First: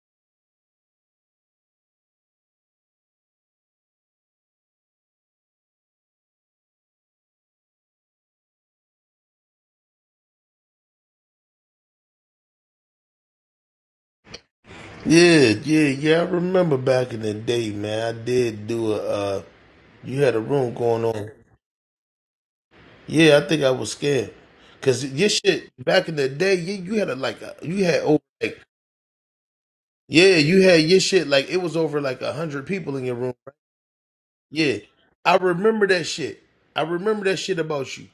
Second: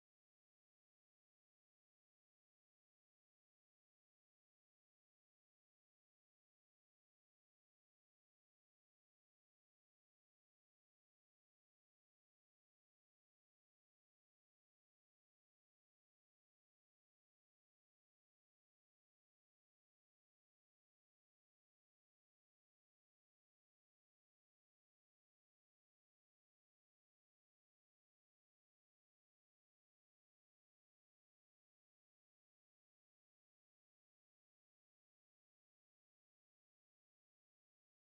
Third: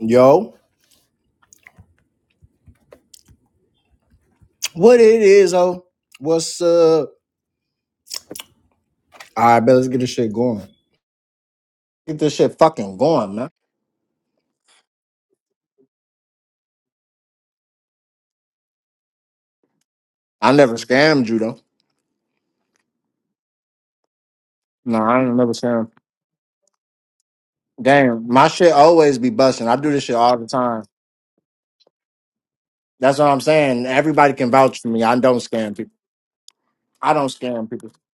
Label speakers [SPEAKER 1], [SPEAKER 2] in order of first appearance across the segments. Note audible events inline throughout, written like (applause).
[SPEAKER 1] Yo, what it is, oh? What's up? All right, bet let's get this shit going. Get this shit fucking going, man.
[SPEAKER 2] Yeah, yeah, yeah. I remember back in the day, man. I did do a. Uh, you had a
[SPEAKER 1] I never
[SPEAKER 2] room going
[SPEAKER 1] scammed
[SPEAKER 2] on.
[SPEAKER 1] you though.
[SPEAKER 2] Yeah, I think I was scared,
[SPEAKER 1] No,
[SPEAKER 2] cause
[SPEAKER 1] I
[SPEAKER 2] your
[SPEAKER 1] ain't never
[SPEAKER 2] shit
[SPEAKER 1] scammed.
[SPEAKER 2] back in the day, you, you had a like a, you had over
[SPEAKER 1] Damn, my
[SPEAKER 2] like
[SPEAKER 1] shit always be busting. I do this shit all
[SPEAKER 2] yeah,
[SPEAKER 1] the
[SPEAKER 2] you had
[SPEAKER 1] time.
[SPEAKER 2] your shit like it was over like a hundred people in your
[SPEAKER 1] That's what
[SPEAKER 2] room.
[SPEAKER 1] I'm
[SPEAKER 2] right?
[SPEAKER 1] saying. Everybody can
[SPEAKER 2] Yeah,
[SPEAKER 1] vouch for me. I
[SPEAKER 2] I
[SPEAKER 1] don't scam
[SPEAKER 2] remember
[SPEAKER 1] people.
[SPEAKER 2] that shit. I
[SPEAKER 1] I
[SPEAKER 2] remember
[SPEAKER 1] don't
[SPEAKER 2] that shit
[SPEAKER 1] scam people.
[SPEAKER 2] about you.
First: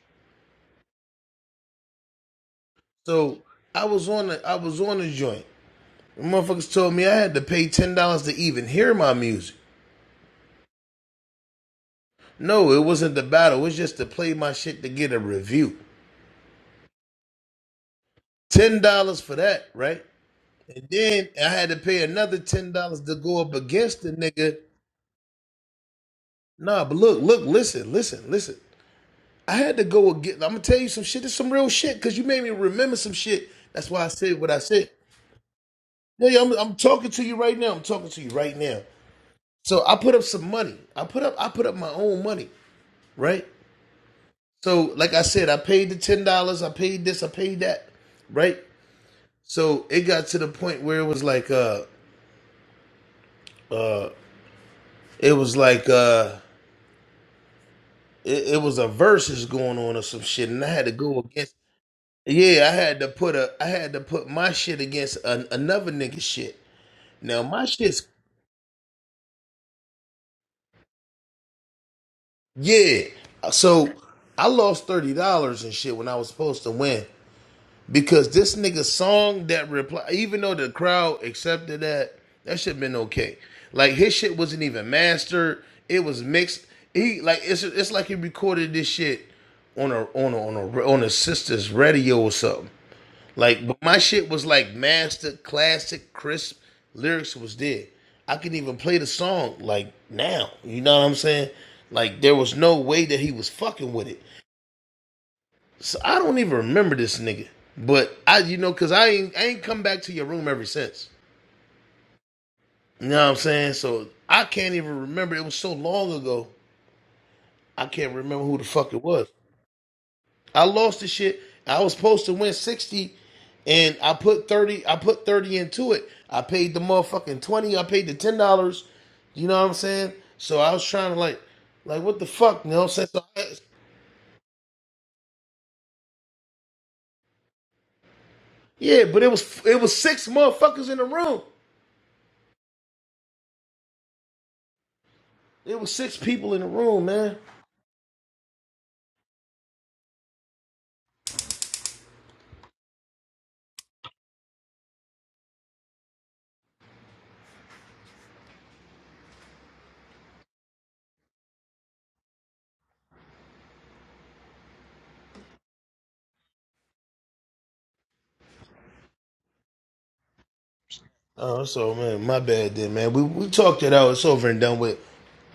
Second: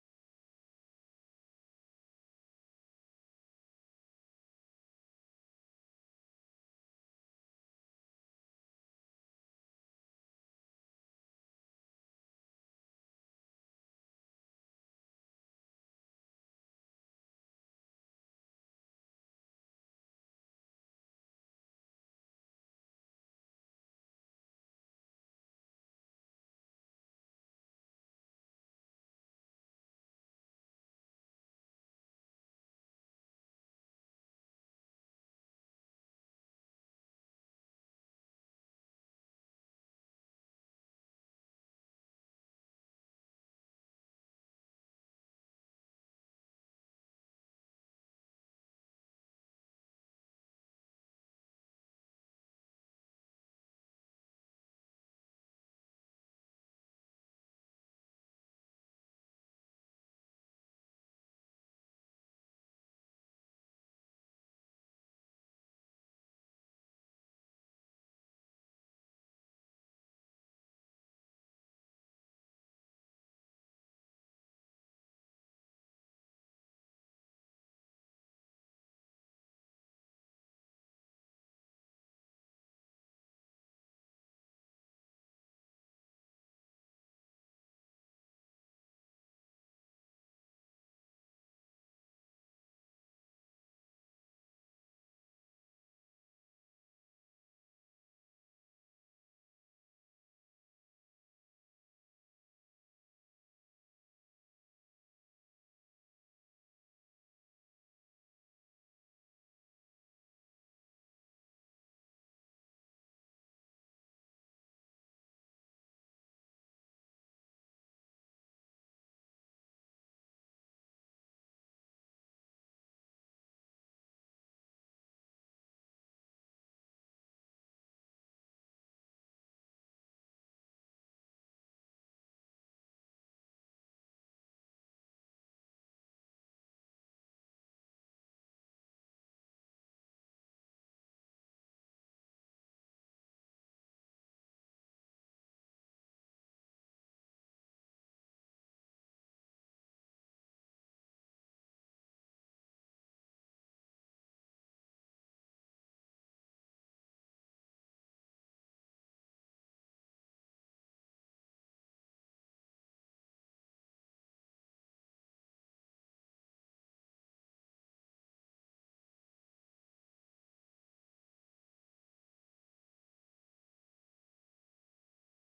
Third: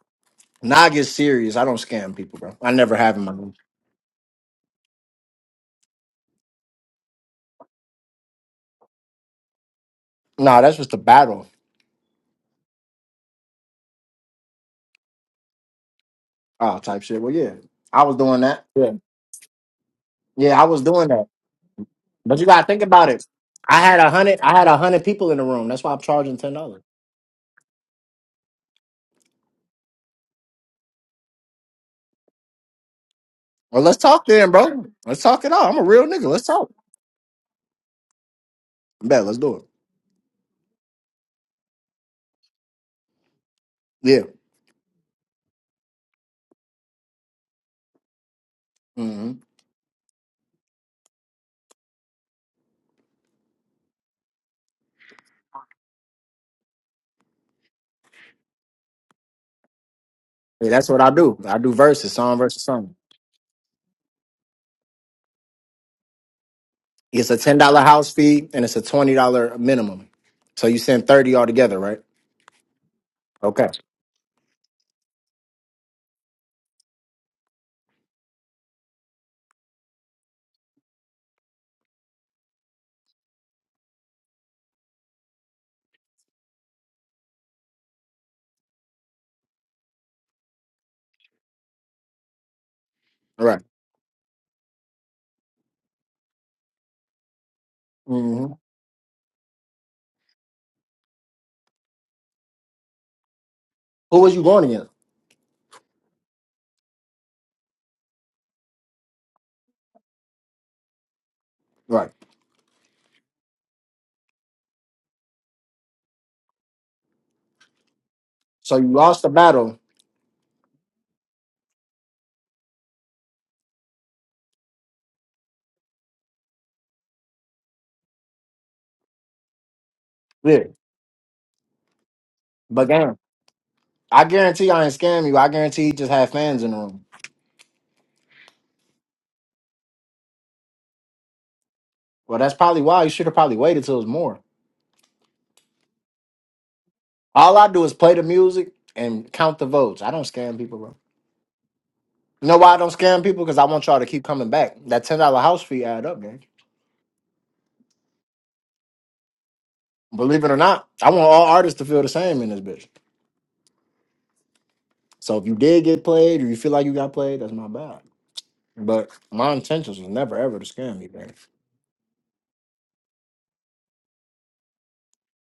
[SPEAKER 1] Now I get serious. I don't scam people, bro. I never have in my
[SPEAKER 2] So
[SPEAKER 1] life.
[SPEAKER 2] I was on the I was on the joint. The motherfuckers told me I had to pay ten dollars to even hear my music.
[SPEAKER 1] Nah, that's just a battle.
[SPEAKER 2] No, it wasn't the battle. It's just to play my shit to get a review.
[SPEAKER 1] Oh, type shit. Well, yeah, I was doing that.
[SPEAKER 2] ten
[SPEAKER 1] Yeah,
[SPEAKER 2] dollars for that, right?
[SPEAKER 1] yeah, I was
[SPEAKER 2] And
[SPEAKER 1] doing that.
[SPEAKER 2] then I had to pay
[SPEAKER 1] But
[SPEAKER 2] another
[SPEAKER 1] you gotta
[SPEAKER 2] ten
[SPEAKER 1] think
[SPEAKER 2] dollars
[SPEAKER 1] about
[SPEAKER 2] to
[SPEAKER 1] it.
[SPEAKER 2] go up
[SPEAKER 1] I had
[SPEAKER 2] against
[SPEAKER 1] a
[SPEAKER 2] the
[SPEAKER 1] hundred. I
[SPEAKER 2] nigga.
[SPEAKER 1] had a hundred people in the room. That's why I'm charging ten dollars.
[SPEAKER 2] Nah, but look, look, listen, listen, listen. I had to go again. I'm gonna tell you some shit. It's some real shit because you made me remember some shit.
[SPEAKER 1] Well,
[SPEAKER 2] That's
[SPEAKER 1] let's
[SPEAKER 2] why I
[SPEAKER 1] talk
[SPEAKER 2] said
[SPEAKER 1] then,
[SPEAKER 2] what I
[SPEAKER 1] bro.
[SPEAKER 2] said.
[SPEAKER 1] Let's talk it out. I'm a real nigga.
[SPEAKER 2] Yeah, yeah,
[SPEAKER 1] Let's
[SPEAKER 2] I'm,
[SPEAKER 1] talk.
[SPEAKER 2] I'm talking to you right now. I'm talking to you right now.
[SPEAKER 1] Bet. Let's do it.
[SPEAKER 2] So I put up some money. I put up, I put up my own money, right?
[SPEAKER 1] Yeah.
[SPEAKER 2] So like I said, I paid the ten dollars. I paid this. I paid that, right?
[SPEAKER 1] hmm
[SPEAKER 2] So it got to the point where it was like, uh, it was like, uh. it, it was a versus going on or some shit, and I
[SPEAKER 1] Yeah.
[SPEAKER 2] had
[SPEAKER 1] That's
[SPEAKER 2] to
[SPEAKER 1] what I
[SPEAKER 2] go
[SPEAKER 1] do.
[SPEAKER 2] against.
[SPEAKER 1] I do verses, song versus
[SPEAKER 2] Yeah, I
[SPEAKER 1] song.
[SPEAKER 2] had to put a, I had to put my shit against an, another nigga shit.
[SPEAKER 1] It's a
[SPEAKER 2] Now
[SPEAKER 1] ten
[SPEAKER 2] my
[SPEAKER 1] dollar
[SPEAKER 2] shit's
[SPEAKER 1] house fee and it's a twenty dollar minimum. So you send thirty altogether, right?
[SPEAKER 2] yeah.
[SPEAKER 1] Okay.
[SPEAKER 2] So I lost thirty dollars and shit when I was supposed to win because this nigga song that reply, even though the crowd accepted that, that shit been okay. Like his shit wasn't even mastered; it was mixed. He like it's it's like he recorded this shit on a on a on a on his sister's radio or something.
[SPEAKER 1] All right.
[SPEAKER 2] Like, but my shit was like master, classic, crisp lyrics was there. I
[SPEAKER 1] Mm-hmm.
[SPEAKER 2] can even play the song like now. You know what I'm saying? Like there was no way that he was fucking with
[SPEAKER 1] Who
[SPEAKER 2] it.
[SPEAKER 1] was you going against?
[SPEAKER 2] So I don't even remember this nigga. But I, you know, cause I ain't, I ain't come back to your room ever since.
[SPEAKER 1] Right.
[SPEAKER 2] You know what I'm saying? So I can't even remember. It was so long ago. I can't remember who the
[SPEAKER 1] So you
[SPEAKER 2] fuck it
[SPEAKER 1] lost
[SPEAKER 2] was.
[SPEAKER 1] the battle.
[SPEAKER 2] I lost the shit. I was supposed to win 60 and I put 30 I put 30 into it. I paid the motherfucking 20. I paid the $10. You know what I'm saying? So
[SPEAKER 1] Yeah.
[SPEAKER 2] I was trying to like like what the fuck, you know what
[SPEAKER 1] But
[SPEAKER 2] I'm saying?
[SPEAKER 1] damn,
[SPEAKER 2] So
[SPEAKER 1] I guarantee I ain't scam you. I guarantee you just had fans in the room.
[SPEAKER 2] yeah, but it was it was six motherfuckers in the room.
[SPEAKER 1] Well, that's probably why you should have probably waited till it was more.
[SPEAKER 2] It was six people in the room, man.
[SPEAKER 1] All I do is play the music and count the votes. I don't scam people, bro. You know why I don't scam people? Because I want y'all to keep coming back. That ten dollar house fee add up, gang. Believe it or not, I want all artists to feel the same in this bitch. So if you did get played or you feel like you got played, that's my bad. But my intentions was never ever to scam you, man.
[SPEAKER 2] Oh, so man, my bad then, man. We we talked it out. It's over and done with.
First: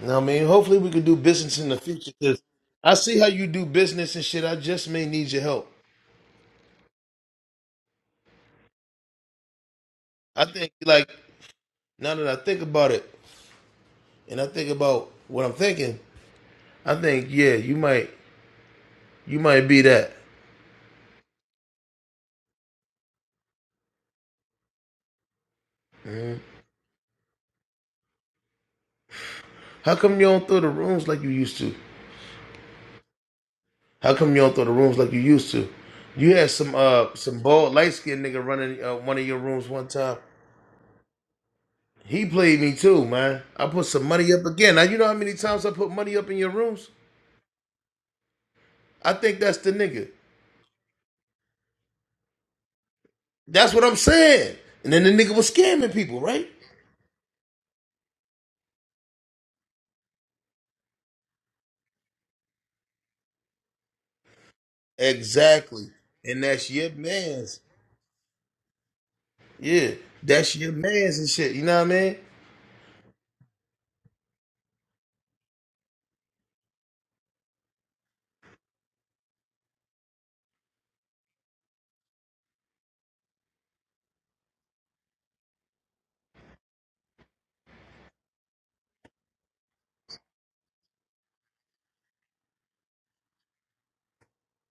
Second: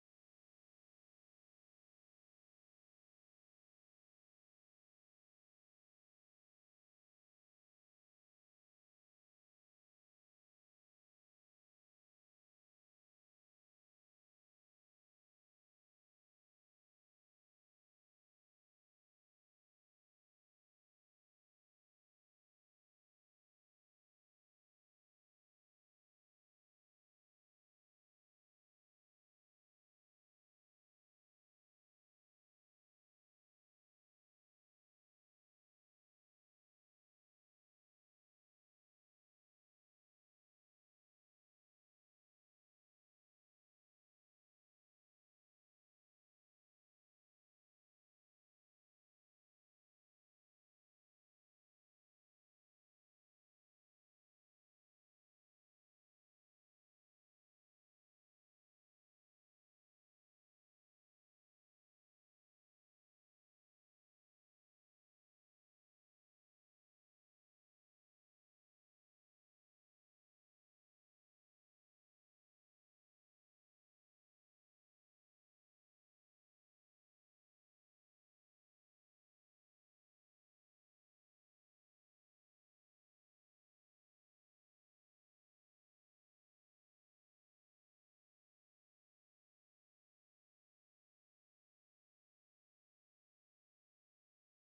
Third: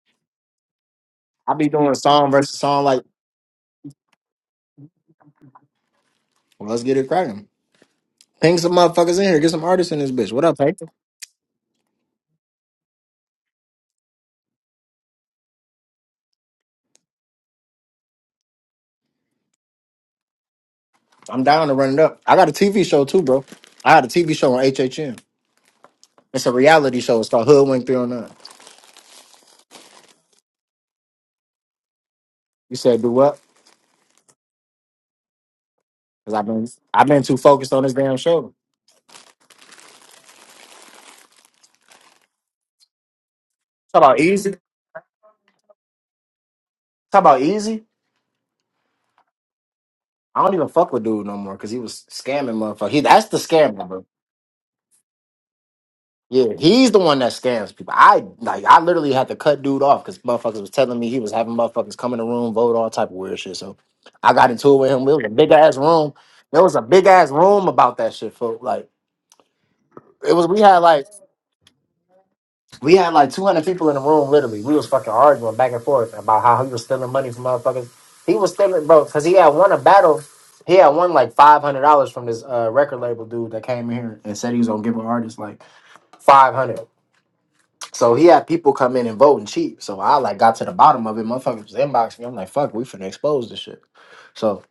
[SPEAKER 2] You know what I mean? Hopefully we can do
[SPEAKER 1] I
[SPEAKER 2] business
[SPEAKER 1] be
[SPEAKER 2] in the
[SPEAKER 1] doing
[SPEAKER 2] future
[SPEAKER 1] song
[SPEAKER 2] 'cause
[SPEAKER 1] versus song
[SPEAKER 2] I
[SPEAKER 1] like,
[SPEAKER 2] see how you do business and shit. I just may need your help.
[SPEAKER 1] well, let's get it cracking. Ping some motherfuckers in here. Get some artists in this bitch. What
[SPEAKER 2] I
[SPEAKER 1] up, hey?
[SPEAKER 2] think like Now that I think about it, and I think about what I'm thinking, I think, yeah, you might, you might be that.
[SPEAKER 1] I'm down to run it up. I got a TV show too, bro. I had a TV show on HHN. It's a reality show. It's called Hoodwink 309.
[SPEAKER 2] How come you don't throw the rooms like you used to?
[SPEAKER 1] You said do what?
[SPEAKER 2] How come you don't throw the rooms like you used to? You
[SPEAKER 1] Because I've
[SPEAKER 2] had
[SPEAKER 1] been
[SPEAKER 2] some,
[SPEAKER 1] I've
[SPEAKER 2] uh,
[SPEAKER 1] been too
[SPEAKER 2] some
[SPEAKER 1] focused
[SPEAKER 2] bald
[SPEAKER 1] on this
[SPEAKER 2] light
[SPEAKER 1] damn
[SPEAKER 2] skinned nigga
[SPEAKER 1] show.
[SPEAKER 2] running uh, one of your rooms one time. He played me too, man. I put
[SPEAKER 1] Talk
[SPEAKER 2] some
[SPEAKER 1] about
[SPEAKER 2] money up
[SPEAKER 1] easy.
[SPEAKER 2] again. Now you know how many times I put money up in your rooms?
[SPEAKER 1] Talk about easy.
[SPEAKER 2] I think that's the nigga.
[SPEAKER 1] I don't even fuck with dude no more because he was scamming motherfucker. He that's the
[SPEAKER 2] That's what
[SPEAKER 1] scammer,
[SPEAKER 2] I'm
[SPEAKER 1] bro.
[SPEAKER 2] saying. And then the nigga was scamming people, right?
[SPEAKER 1] Yeah, he's the one that scams people. I like I literally had to cut dude off because motherfuckers was telling me he was having motherfuckers come in the room, vote all type of weird shit. So I got into it with him. It was a big ass
[SPEAKER 2] Exactly.
[SPEAKER 1] room.
[SPEAKER 2] And
[SPEAKER 1] There
[SPEAKER 2] that's
[SPEAKER 1] was a
[SPEAKER 2] your
[SPEAKER 1] big ass
[SPEAKER 2] man.
[SPEAKER 1] room about that shit, folks. Like
[SPEAKER 2] Yeah,
[SPEAKER 1] it was
[SPEAKER 2] that's
[SPEAKER 1] we
[SPEAKER 2] your
[SPEAKER 1] had like
[SPEAKER 2] man's and shit. You know what I mean?
[SPEAKER 1] We had like 200 people in the room, literally. We was fucking arguing back and forth about how he was stealing money from motherfuckers. He was stealing, bro, because he had won a battle. He had won like $500 from this uh, record label dude that came in here and said he was going to give an artist like 500 So he had people come in and vote and cheat. So I like got to the bottom of it. Motherfuckers was inboxing me. I'm like, fuck, we finna expose this shit. So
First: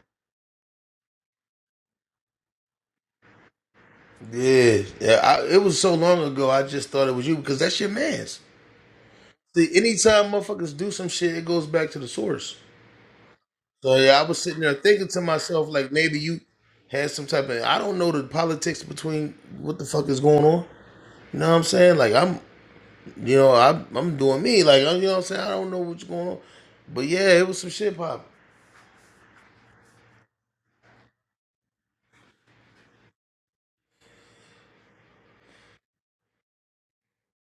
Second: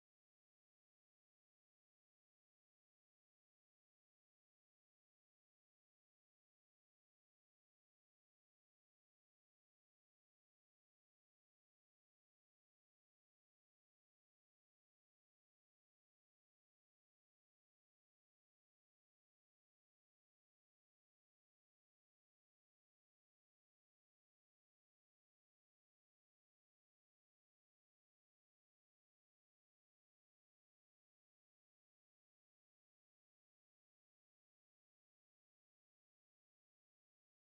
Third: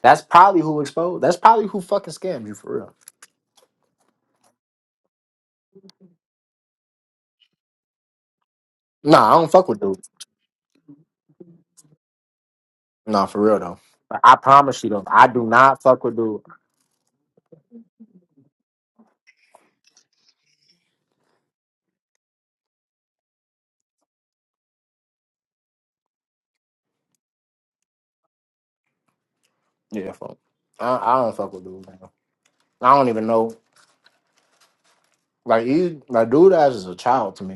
[SPEAKER 1] that's probably who exposed. That's probably who fucking scammed you for real.
[SPEAKER 2] Yeah, yeah. I, it was so long ago. I just thought it was you because that's your man's.
[SPEAKER 1] Nah, I don't fuck
[SPEAKER 2] See,
[SPEAKER 1] with dude.
[SPEAKER 2] anytime motherfuckers do some shit, it goes back to the source.
[SPEAKER 1] Nah, for real though.
[SPEAKER 2] So yeah, I
[SPEAKER 1] I
[SPEAKER 2] was sitting there
[SPEAKER 1] promise you though,
[SPEAKER 2] thinking to
[SPEAKER 1] I do
[SPEAKER 2] myself
[SPEAKER 1] not
[SPEAKER 2] like
[SPEAKER 1] fuck with
[SPEAKER 2] maybe
[SPEAKER 1] dude.
[SPEAKER 2] you had some type of I don't know the politics between what the fuck is going on. You know what I'm saying? Like I'm, you know, I'm I'm doing me. Like you know what I'm saying? I don't know what's going on, but yeah, it was some shit popping.
[SPEAKER 1] Yeah, fuck. I, I don't fuck with dude. Man. I don't even know. Like he, like dude, ass is a child to me.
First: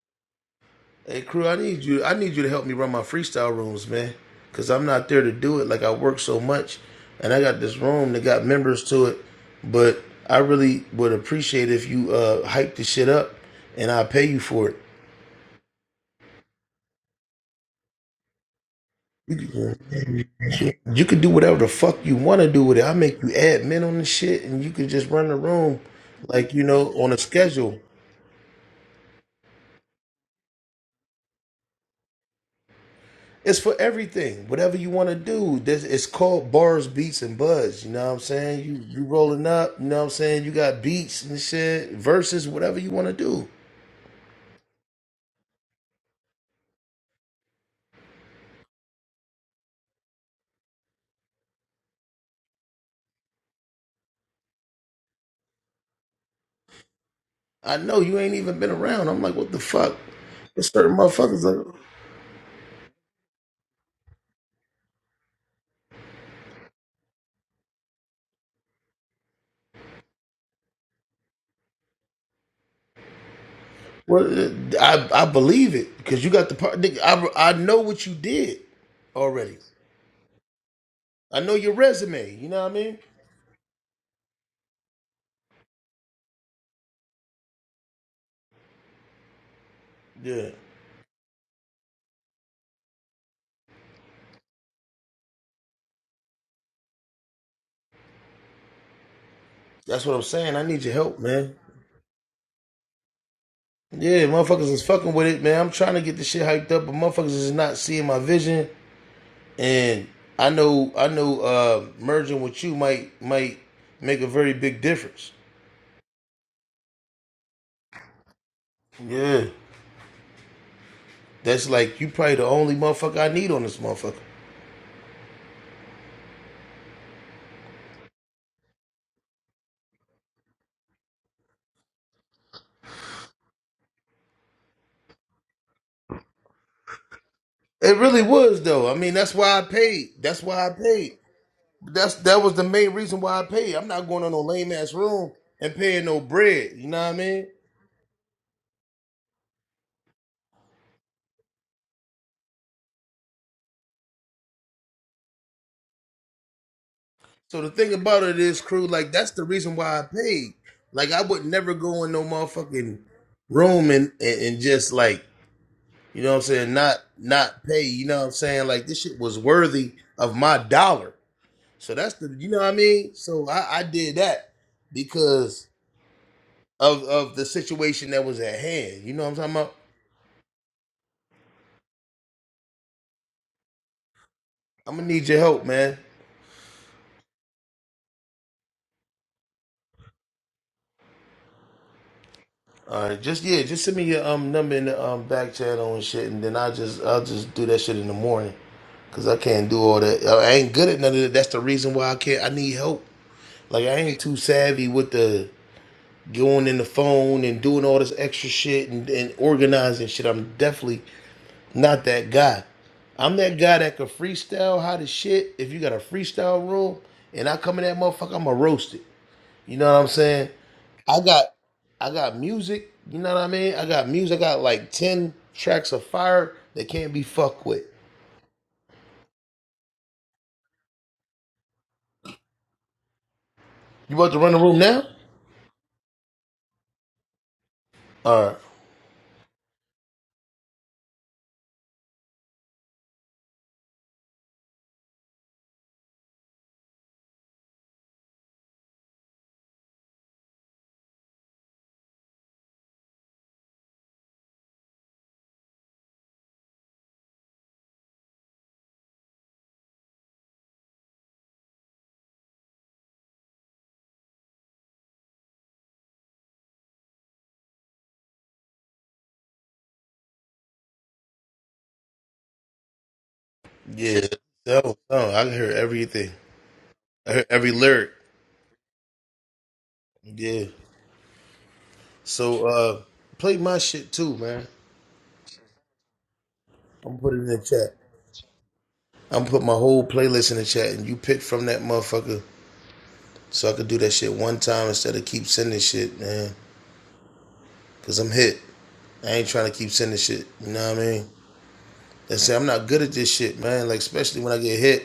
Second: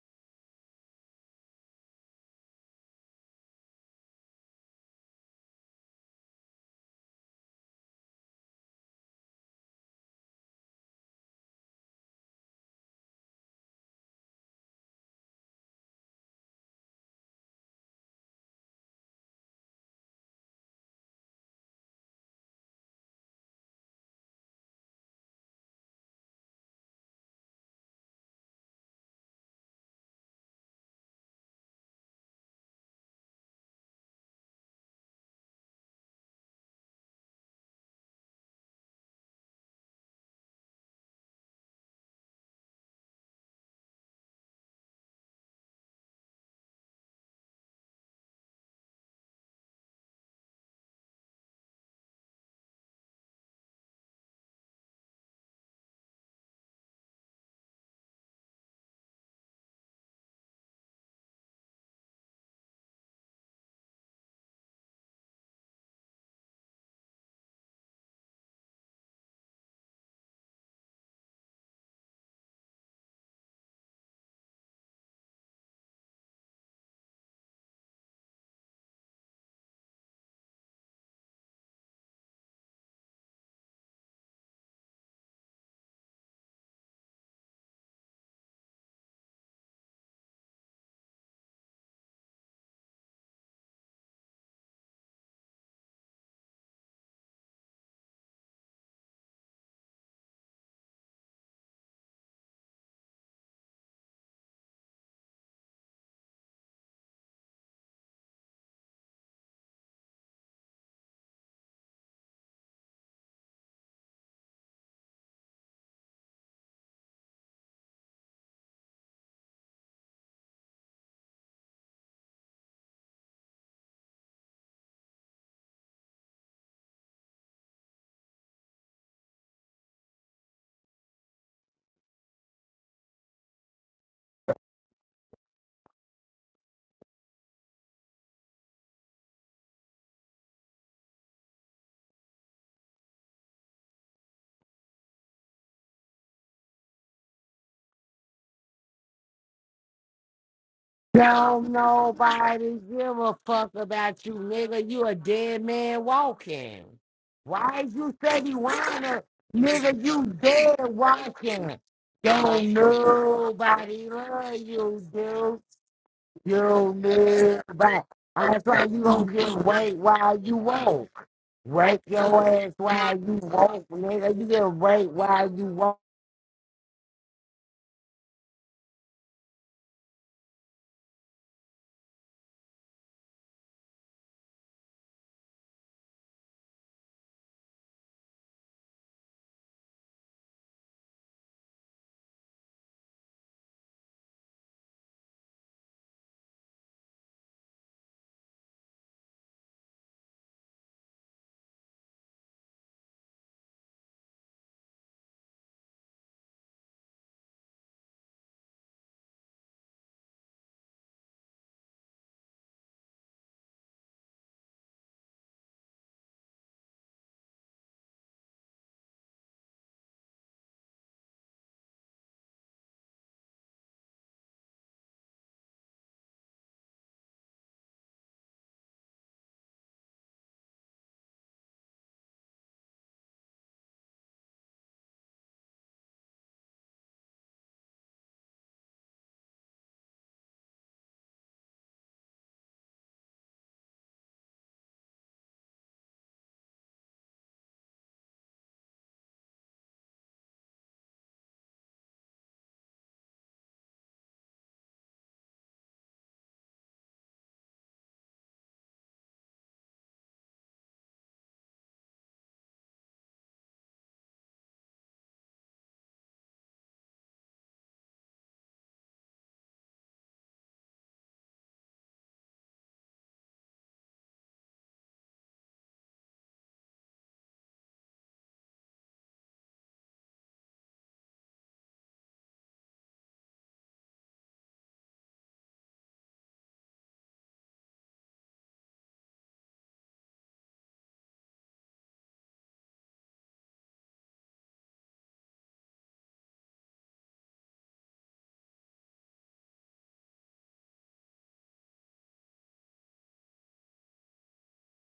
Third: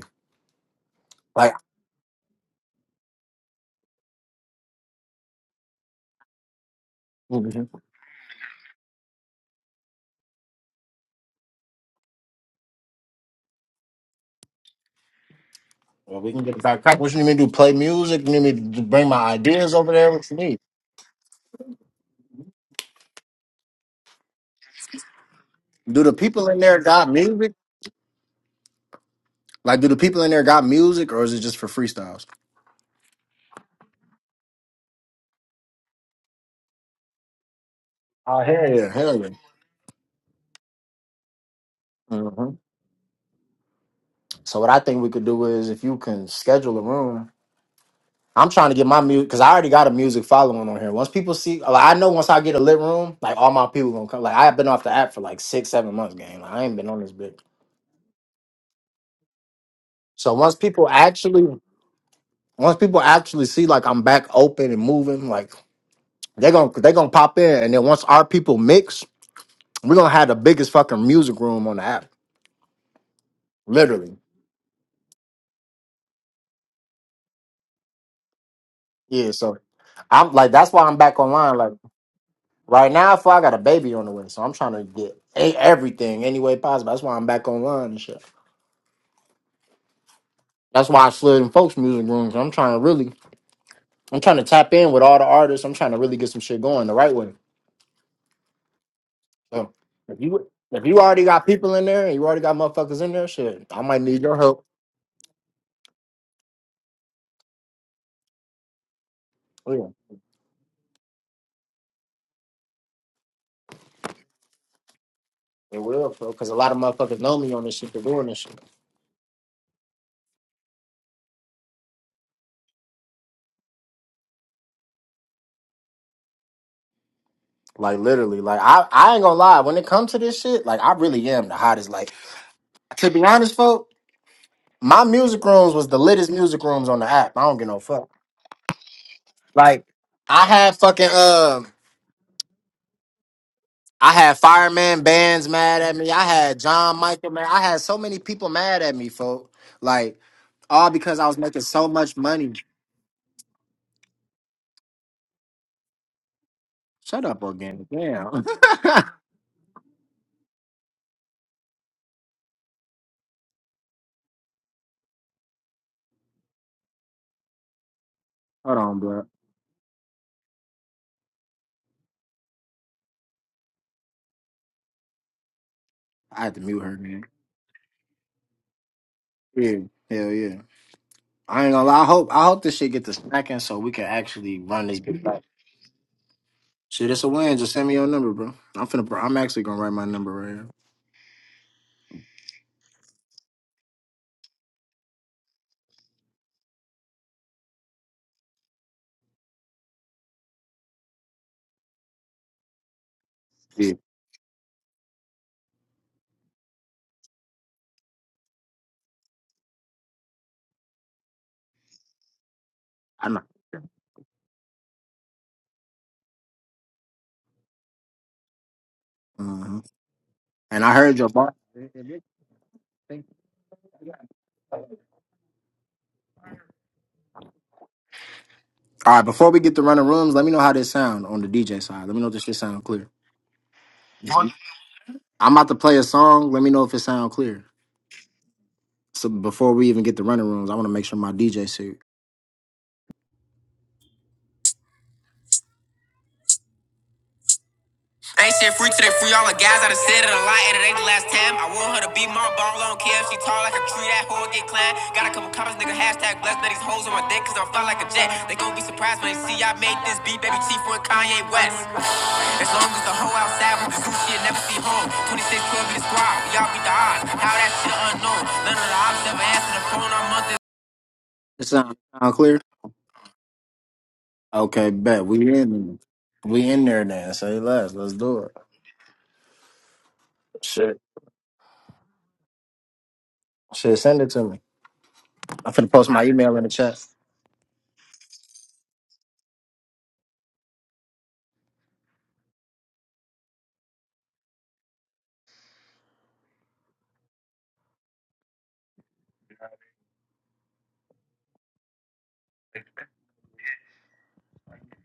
[SPEAKER 2] Hey crew,
[SPEAKER 1] Like
[SPEAKER 2] I need you. I need you to help me run my freestyle rooms, man. Cause I'm not there to do it. Like I work so much, and I got
[SPEAKER 1] Mhm.
[SPEAKER 2] this room that got members to it. But I really would appreciate if you uh hype the shit up, and I pay you for it.
[SPEAKER 1] well, we can get back. What you need me to do? Play music? You need me to bring my
[SPEAKER 2] You
[SPEAKER 1] ideas
[SPEAKER 2] could
[SPEAKER 1] over there? What you need?
[SPEAKER 2] you could do whatever the fuck you want to do with it. I make you admin on the shit, and you could just run the room,
[SPEAKER 1] Do the people
[SPEAKER 2] like
[SPEAKER 1] in
[SPEAKER 2] you
[SPEAKER 1] there
[SPEAKER 2] know,
[SPEAKER 1] got
[SPEAKER 2] on a
[SPEAKER 1] music?
[SPEAKER 2] schedule.
[SPEAKER 1] Like, do the people in there got music, or is it just for freestyles?
[SPEAKER 2] It's for everything. Whatever you want to do. This it's called bars, beats, and buzz. You know what I'm
[SPEAKER 1] Oh
[SPEAKER 2] saying?
[SPEAKER 1] hell
[SPEAKER 2] You
[SPEAKER 1] yeah,
[SPEAKER 2] you
[SPEAKER 1] hell yeah.
[SPEAKER 2] rolling up, you know what I'm saying? You got beats and shit, verses,
[SPEAKER 1] hmm
[SPEAKER 2] whatever you want to do.
[SPEAKER 1] So what I think we could do is if you can schedule a room. I'm trying to get my music because I already got a music following on here. Once people see, like, I know once I get a lit room, like all my people gonna come. Like I've been off the app for like six, seven months, game. Like, I ain't been on this bitch.
[SPEAKER 2] I know you ain't even been around. I'm like, what the fuck?
[SPEAKER 1] So once
[SPEAKER 2] There's
[SPEAKER 1] people
[SPEAKER 2] certain motherfuckers
[SPEAKER 1] actually,
[SPEAKER 2] like
[SPEAKER 1] once people actually see like I'm back open and moving, like they gonna they gonna pop in, and then once our people mix, we're gonna have the biggest fucking music room on the app, literally.
[SPEAKER 2] well, I I believe it because you got the part. nigga, I I know what you did
[SPEAKER 1] Yeah.
[SPEAKER 2] already.
[SPEAKER 1] So I'm like, that's why I'm back
[SPEAKER 2] I
[SPEAKER 1] online.
[SPEAKER 2] know
[SPEAKER 1] Like
[SPEAKER 2] your resume. You know what I
[SPEAKER 1] right
[SPEAKER 2] mean?
[SPEAKER 1] now, for I got a baby on the way, so I'm trying to get a- everything any way possible. That's why I'm back online and shit.
[SPEAKER 2] Yeah,
[SPEAKER 1] That's why I slid in folks music rooms. I'm trying to really, I'm trying to tap in with all the artists. I'm trying to really get some shit going the right way. So
[SPEAKER 2] that's what
[SPEAKER 1] if
[SPEAKER 2] I'm
[SPEAKER 1] you
[SPEAKER 2] saying. I
[SPEAKER 1] if
[SPEAKER 2] need your
[SPEAKER 1] you
[SPEAKER 2] help,
[SPEAKER 1] already got
[SPEAKER 2] man.
[SPEAKER 1] people in there and you already got motherfuckers in there, shit, I might need
[SPEAKER 2] Yeah,
[SPEAKER 1] your help.
[SPEAKER 2] motherfuckers is fucking with it, man. I'm trying to get this shit hyped up, but motherfuckers is not seeing my vision.
[SPEAKER 1] Oh, yeah,
[SPEAKER 2] And I know, I know, uh, merging with you might might make a very big difference.
[SPEAKER 1] it will, bro. Because a lot of motherfuckers know me on this shit They're doing this shit.
[SPEAKER 2] Yeah, that's like you probably the only motherfucker I need on this motherfucker.
[SPEAKER 1] Like literally, like I I ain't gonna lie. When it comes to this shit, like I really am the hottest. Like to be honest, folk, my music rooms was the littest music rooms on the app. I don't give no
[SPEAKER 2] It
[SPEAKER 1] fuck.
[SPEAKER 2] really was though. I mean, that's why I
[SPEAKER 1] Like
[SPEAKER 2] paid. That's
[SPEAKER 1] I
[SPEAKER 2] why I
[SPEAKER 1] had fucking
[SPEAKER 2] paid.
[SPEAKER 1] um.
[SPEAKER 2] That's that was the main reason why I paid. I'm not
[SPEAKER 1] I
[SPEAKER 2] going on
[SPEAKER 1] had
[SPEAKER 2] no lame ass
[SPEAKER 1] fireman
[SPEAKER 2] room
[SPEAKER 1] bands
[SPEAKER 2] and
[SPEAKER 1] mad at
[SPEAKER 2] paying
[SPEAKER 1] me.
[SPEAKER 2] no
[SPEAKER 1] I had
[SPEAKER 2] bread. You
[SPEAKER 1] John
[SPEAKER 2] know what I
[SPEAKER 1] Michael
[SPEAKER 2] mean?
[SPEAKER 1] man. I had so many people mad at me, folk. Like all because I was making
[SPEAKER 3] Don't
[SPEAKER 1] so much money.
[SPEAKER 3] nobody give a fuck about you, nigga. You a dead man walking.
[SPEAKER 1] Shut up,
[SPEAKER 2] So the
[SPEAKER 3] Why
[SPEAKER 1] organic.
[SPEAKER 2] thing
[SPEAKER 3] you
[SPEAKER 2] about it
[SPEAKER 3] say
[SPEAKER 1] Damn.
[SPEAKER 3] you
[SPEAKER 2] is,
[SPEAKER 1] (laughs)
[SPEAKER 2] crew, like
[SPEAKER 3] wanna,
[SPEAKER 2] that's the reason why I
[SPEAKER 3] nigga? You
[SPEAKER 2] paid.
[SPEAKER 3] dead
[SPEAKER 2] Like I would never
[SPEAKER 3] walking.
[SPEAKER 2] go in no
[SPEAKER 3] Don't
[SPEAKER 2] motherfucking room
[SPEAKER 3] nobody
[SPEAKER 2] and, and,
[SPEAKER 3] love
[SPEAKER 2] and just
[SPEAKER 3] you,
[SPEAKER 2] like,
[SPEAKER 3] dude.
[SPEAKER 2] you know what I'm
[SPEAKER 3] You
[SPEAKER 2] saying, not
[SPEAKER 3] nobody.
[SPEAKER 2] not pay, you know what I'm
[SPEAKER 3] That's
[SPEAKER 2] saying?
[SPEAKER 1] Hold
[SPEAKER 3] why
[SPEAKER 2] Like
[SPEAKER 1] on,
[SPEAKER 2] this
[SPEAKER 3] you
[SPEAKER 2] shit
[SPEAKER 1] bro.
[SPEAKER 3] don't
[SPEAKER 2] was
[SPEAKER 3] get
[SPEAKER 2] worthy
[SPEAKER 3] raped
[SPEAKER 2] of
[SPEAKER 3] while you
[SPEAKER 2] my dollar.
[SPEAKER 3] walk.
[SPEAKER 2] So
[SPEAKER 3] Rape
[SPEAKER 2] that's the
[SPEAKER 3] your
[SPEAKER 2] you know what
[SPEAKER 3] ass
[SPEAKER 2] I mean?
[SPEAKER 3] while you
[SPEAKER 2] So I, I
[SPEAKER 3] walk,
[SPEAKER 2] did
[SPEAKER 3] nigga. You
[SPEAKER 2] that
[SPEAKER 3] get raped while you
[SPEAKER 2] because
[SPEAKER 3] walk.
[SPEAKER 1] I had to mute her,
[SPEAKER 2] of
[SPEAKER 1] man.
[SPEAKER 2] of the situation that was at hand. You know what I'm talking about?
[SPEAKER 1] Yeah, hell yeah. I ain't gonna lie. I hope I hope this shit get to snacking so we can actually run
[SPEAKER 2] I'm
[SPEAKER 1] this
[SPEAKER 2] gonna
[SPEAKER 1] bitch
[SPEAKER 2] need your
[SPEAKER 1] back.
[SPEAKER 2] help, man.
[SPEAKER 1] Shit, it's a win. Just send me your number, bro. I'm finna. I'm actually gonna write my number right
[SPEAKER 2] All right, just yeah, just send me your um number in the um back channel and shit, and then I will just I'll just do that shit in the morning. Cause I can't do all that. I ain't good at none of that. That's the reason why I can't. I need help.
[SPEAKER 1] here.
[SPEAKER 2] Like I
[SPEAKER 1] Yeah,
[SPEAKER 2] ain't too savvy with the going in the phone and doing all this extra shit and, and organizing shit. I'm definitely not that guy.
[SPEAKER 1] I
[SPEAKER 2] I'm
[SPEAKER 1] know.
[SPEAKER 2] that guy that can freestyle how to shit. If you got a freestyle room and I come in that motherfucker, I'ma roast it. You
[SPEAKER 1] Mhm.
[SPEAKER 2] know what I'm saying?
[SPEAKER 1] And I heard
[SPEAKER 2] I
[SPEAKER 1] your
[SPEAKER 2] got
[SPEAKER 1] bar.
[SPEAKER 2] I got music. You know what I mean? I got music. I got like ten tracks of fire that can't be fucked with.
[SPEAKER 1] All right, before we get to running rooms, let me know how this sound on the DJ side. Let me know if this shit sound clear.
[SPEAKER 2] You about to
[SPEAKER 1] What?
[SPEAKER 2] run the room now?
[SPEAKER 1] I'm about to play a song. Let me know if it sound clear.
[SPEAKER 2] All right.
[SPEAKER 1] So before we even get to running rooms, I want to make sure my DJ suit. Ain't shit free till they free all the guys. I done said it a lot, and it ain't the last time. I want her to be my ball on Kim. She tall like a tree, that hoe get climbed. Got a couple comments, nigga. Hashtag blessed. Now these hoes on my dick, cause I'm fly like a jet. They gon' be surprised when they see I made this beat, baby chief with Kanye West. As long as the whole outside with the crew, shit never see home. 26, twelve in the squad, we all beat the odds. How that shit unknown? None of the ops ever answer the phone. I'm It sound, sound clear?
[SPEAKER 2] Yeah, that
[SPEAKER 1] Okay,
[SPEAKER 2] was
[SPEAKER 1] bet.
[SPEAKER 2] no, I
[SPEAKER 1] We
[SPEAKER 2] can hear
[SPEAKER 1] in
[SPEAKER 2] everything.
[SPEAKER 1] we in there
[SPEAKER 2] I
[SPEAKER 1] then.
[SPEAKER 2] heard
[SPEAKER 1] Say
[SPEAKER 2] every
[SPEAKER 1] less.
[SPEAKER 2] lyric.
[SPEAKER 1] Let's do it.
[SPEAKER 2] Yeah.
[SPEAKER 1] Shit.
[SPEAKER 2] So uh play my
[SPEAKER 1] Shit,
[SPEAKER 2] shit
[SPEAKER 1] send it
[SPEAKER 2] too,
[SPEAKER 1] to me.
[SPEAKER 2] man.
[SPEAKER 1] I'm finna post my email in the chat.
[SPEAKER 2] I'm put it in the chat. I'm put my whole playlist in the chat and you pick from that motherfucker so I could do that shit one time instead of keep sending shit, man. Cause I'm hit. I ain't trying to keep sending shit. You know what I mean? They say I'm not good at this shit, man. Like especially when I get hit.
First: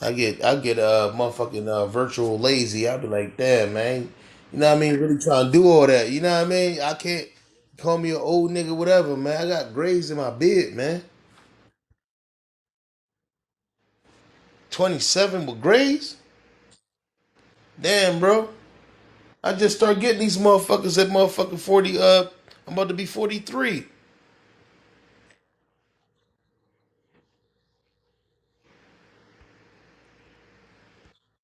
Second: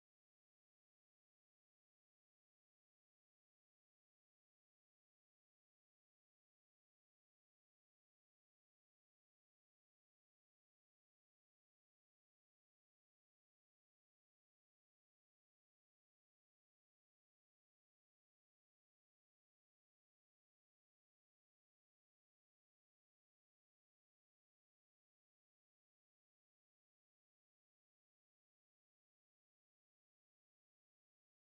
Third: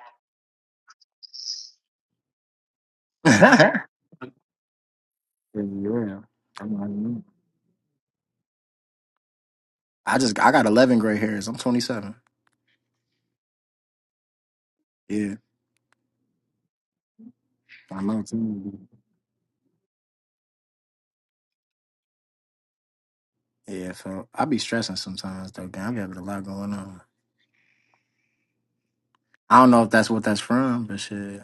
[SPEAKER 2] I get I get uh motherfucking uh, virtual lazy. I'll be
[SPEAKER 1] (laughs)
[SPEAKER 2] like, damn
[SPEAKER 1] yeah.
[SPEAKER 2] man, you know what I mean? Really trying to do
[SPEAKER 1] I'm
[SPEAKER 2] all that, you
[SPEAKER 1] not
[SPEAKER 2] know what I mean? I can't call me an old nigga, whatever, man. I got grays in
[SPEAKER 1] I
[SPEAKER 2] my
[SPEAKER 1] just I got
[SPEAKER 2] beard,
[SPEAKER 1] eleven
[SPEAKER 2] man.
[SPEAKER 1] gray hairs. I'm twenty seven.
[SPEAKER 2] Twenty
[SPEAKER 1] Yeah.
[SPEAKER 2] seven with grays,
[SPEAKER 1] I'm
[SPEAKER 2] damn, bro.
[SPEAKER 1] nineteen.
[SPEAKER 2] I just start getting these motherfuckers at motherfucking forty. Uh, I'm about to be forty three.
[SPEAKER 1] Yeah, so I be stressing sometimes though, gang. I be having a lot going on. I don't know if that's what that's from, but shit.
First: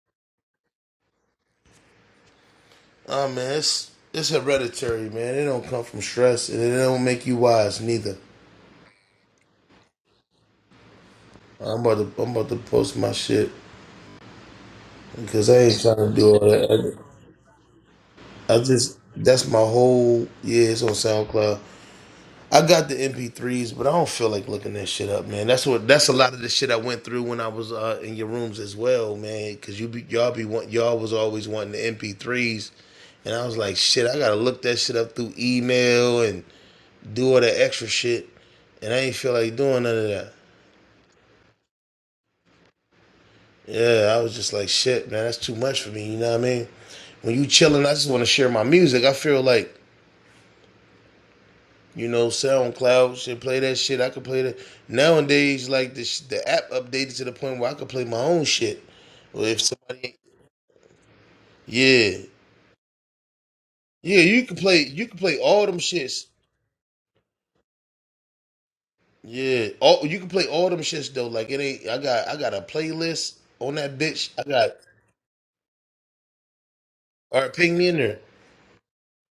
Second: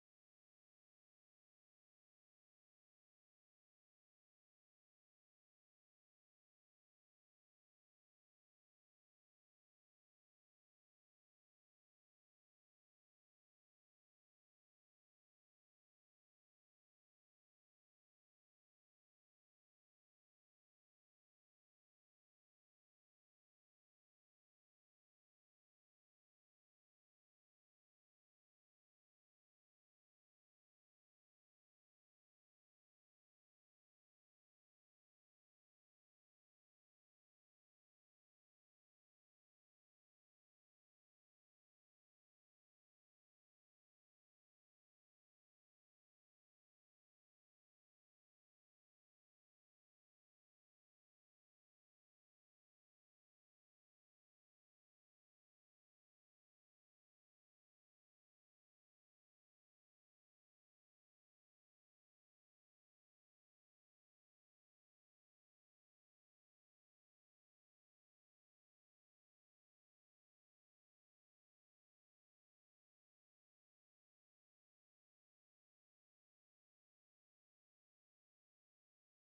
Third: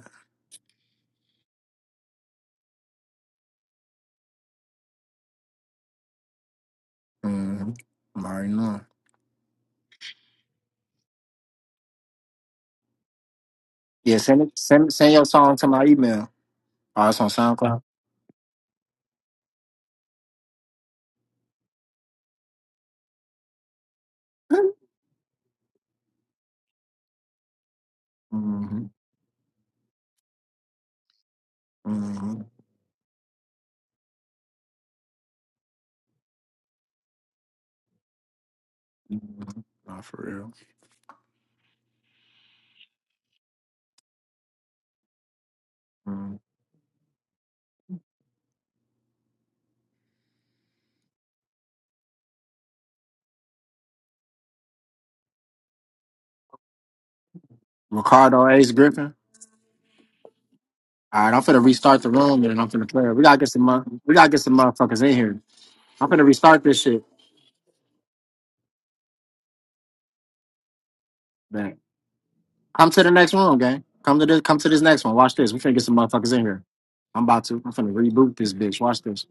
[SPEAKER 2] Oh man, it's it's hereditary, man. It don't come from stress, and it don't make you
[SPEAKER 1] Mm,
[SPEAKER 2] wise neither.
[SPEAKER 1] I'm already knowing.
[SPEAKER 2] I'm about to I'm about to post my shit
[SPEAKER 1] Yeah, send it, send send your
[SPEAKER 2] because
[SPEAKER 1] song
[SPEAKER 2] I
[SPEAKER 1] to
[SPEAKER 2] ain't
[SPEAKER 1] my
[SPEAKER 2] trying to
[SPEAKER 1] email.
[SPEAKER 2] do all that.
[SPEAKER 1] Oh, it's on SoundCloud.
[SPEAKER 2] I just that's my whole yeah, it's on SoundCloud. I got the MP3s, but I don't feel like looking that shit up, man. That's what that's a lot of the shit I went through when I was uh, in your rooms as
[SPEAKER 1] Mm-hmm.
[SPEAKER 2] well, man. Cause you be y'all be want y'all was always wanting the
[SPEAKER 1] Mm-hmm.
[SPEAKER 2] MP3s, and I was like, shit, I gotta look that shit up through email and do all that extra shit, and I ain't feel
[SPEAKER 1] hmm
[SPEAKER 2] like doing none
[SPEAKER 1] Not
[SPEAKER 2] of
[SPEAKER 1] for
[SPEAKER 2] that.
[SPEAKER 1] real.
[SPEAKER 2] Yeah, I was just like, shit, man, that's too much for me. You know
[SPEAKER 1] Mm.
[SPEAKER 2] what I mean? When you chilling, I just want to share my music. I feel like You know, SoundCloud should play that shit. I could play that. Nowadays, like the the app updated to the point where I could play my own
[SPEAKER 1] Ricardo Ace
[SPEAKER 2] shit.
[SPEAKER 1] Griffin.
[SPEAKER 2] Or if somebody,
[SPEAKER 1] All right, I'm finna restart the
[SPEAKER 2] yeah,
[SPEAKER 1] room and I'm finna play. it. We gotta get some mon- we
[SPEAKER 2] yeah,
[SPEAKER 1] gotta get
[SPEAKER 2] you
[SPEAKER 1] some
[SPEAKER 2] can play.
[SPEAKER 1] motherfuckers
[SPEAKER 2] You
[SPEAKER 1] in
[SPEAKER 2] can play
[SPEAKER 1] here.
[SPEAKER 2] all them
[SPEAKER 1] I'm finna
[SPEAKER 2] shits.
[SPEAKER 1] restart this shit.
[SPEAKER 2] Yeah, all you can play all them shits though. Like it
[SPEAKER 1] Man.
[SPEAKER 2] ain't. I got I got a
[SPEAKER 1] Come to the next
[SPEAKER 2] playlist
[SPEAKER 1] room,
[SPEAKER 2] on
[SPEAKER 1] gang.
[SPEAKER 2] that
[SPEAKER 1] Come to
[SPEAKER 2] bitch.
[SPEAKER 1] this
[SPEAKER 2] I
[SPEAKER 1] come to
[SPEAKER 2] got.
[SPEAKER 1] this next one. Watch this. We finna get some motherfuckers in here. I'm
[SPEAKER 2] All
[SPEAKER 1] about
[SPEAKER 2] right,
[SPEAKER 1] to. I'm
[SPEAKER 2] ping me
[SPEAKER 1] finna
[SPEAKER 2] in there.
[SPEAKER 1] reboot this bitch. Watch this.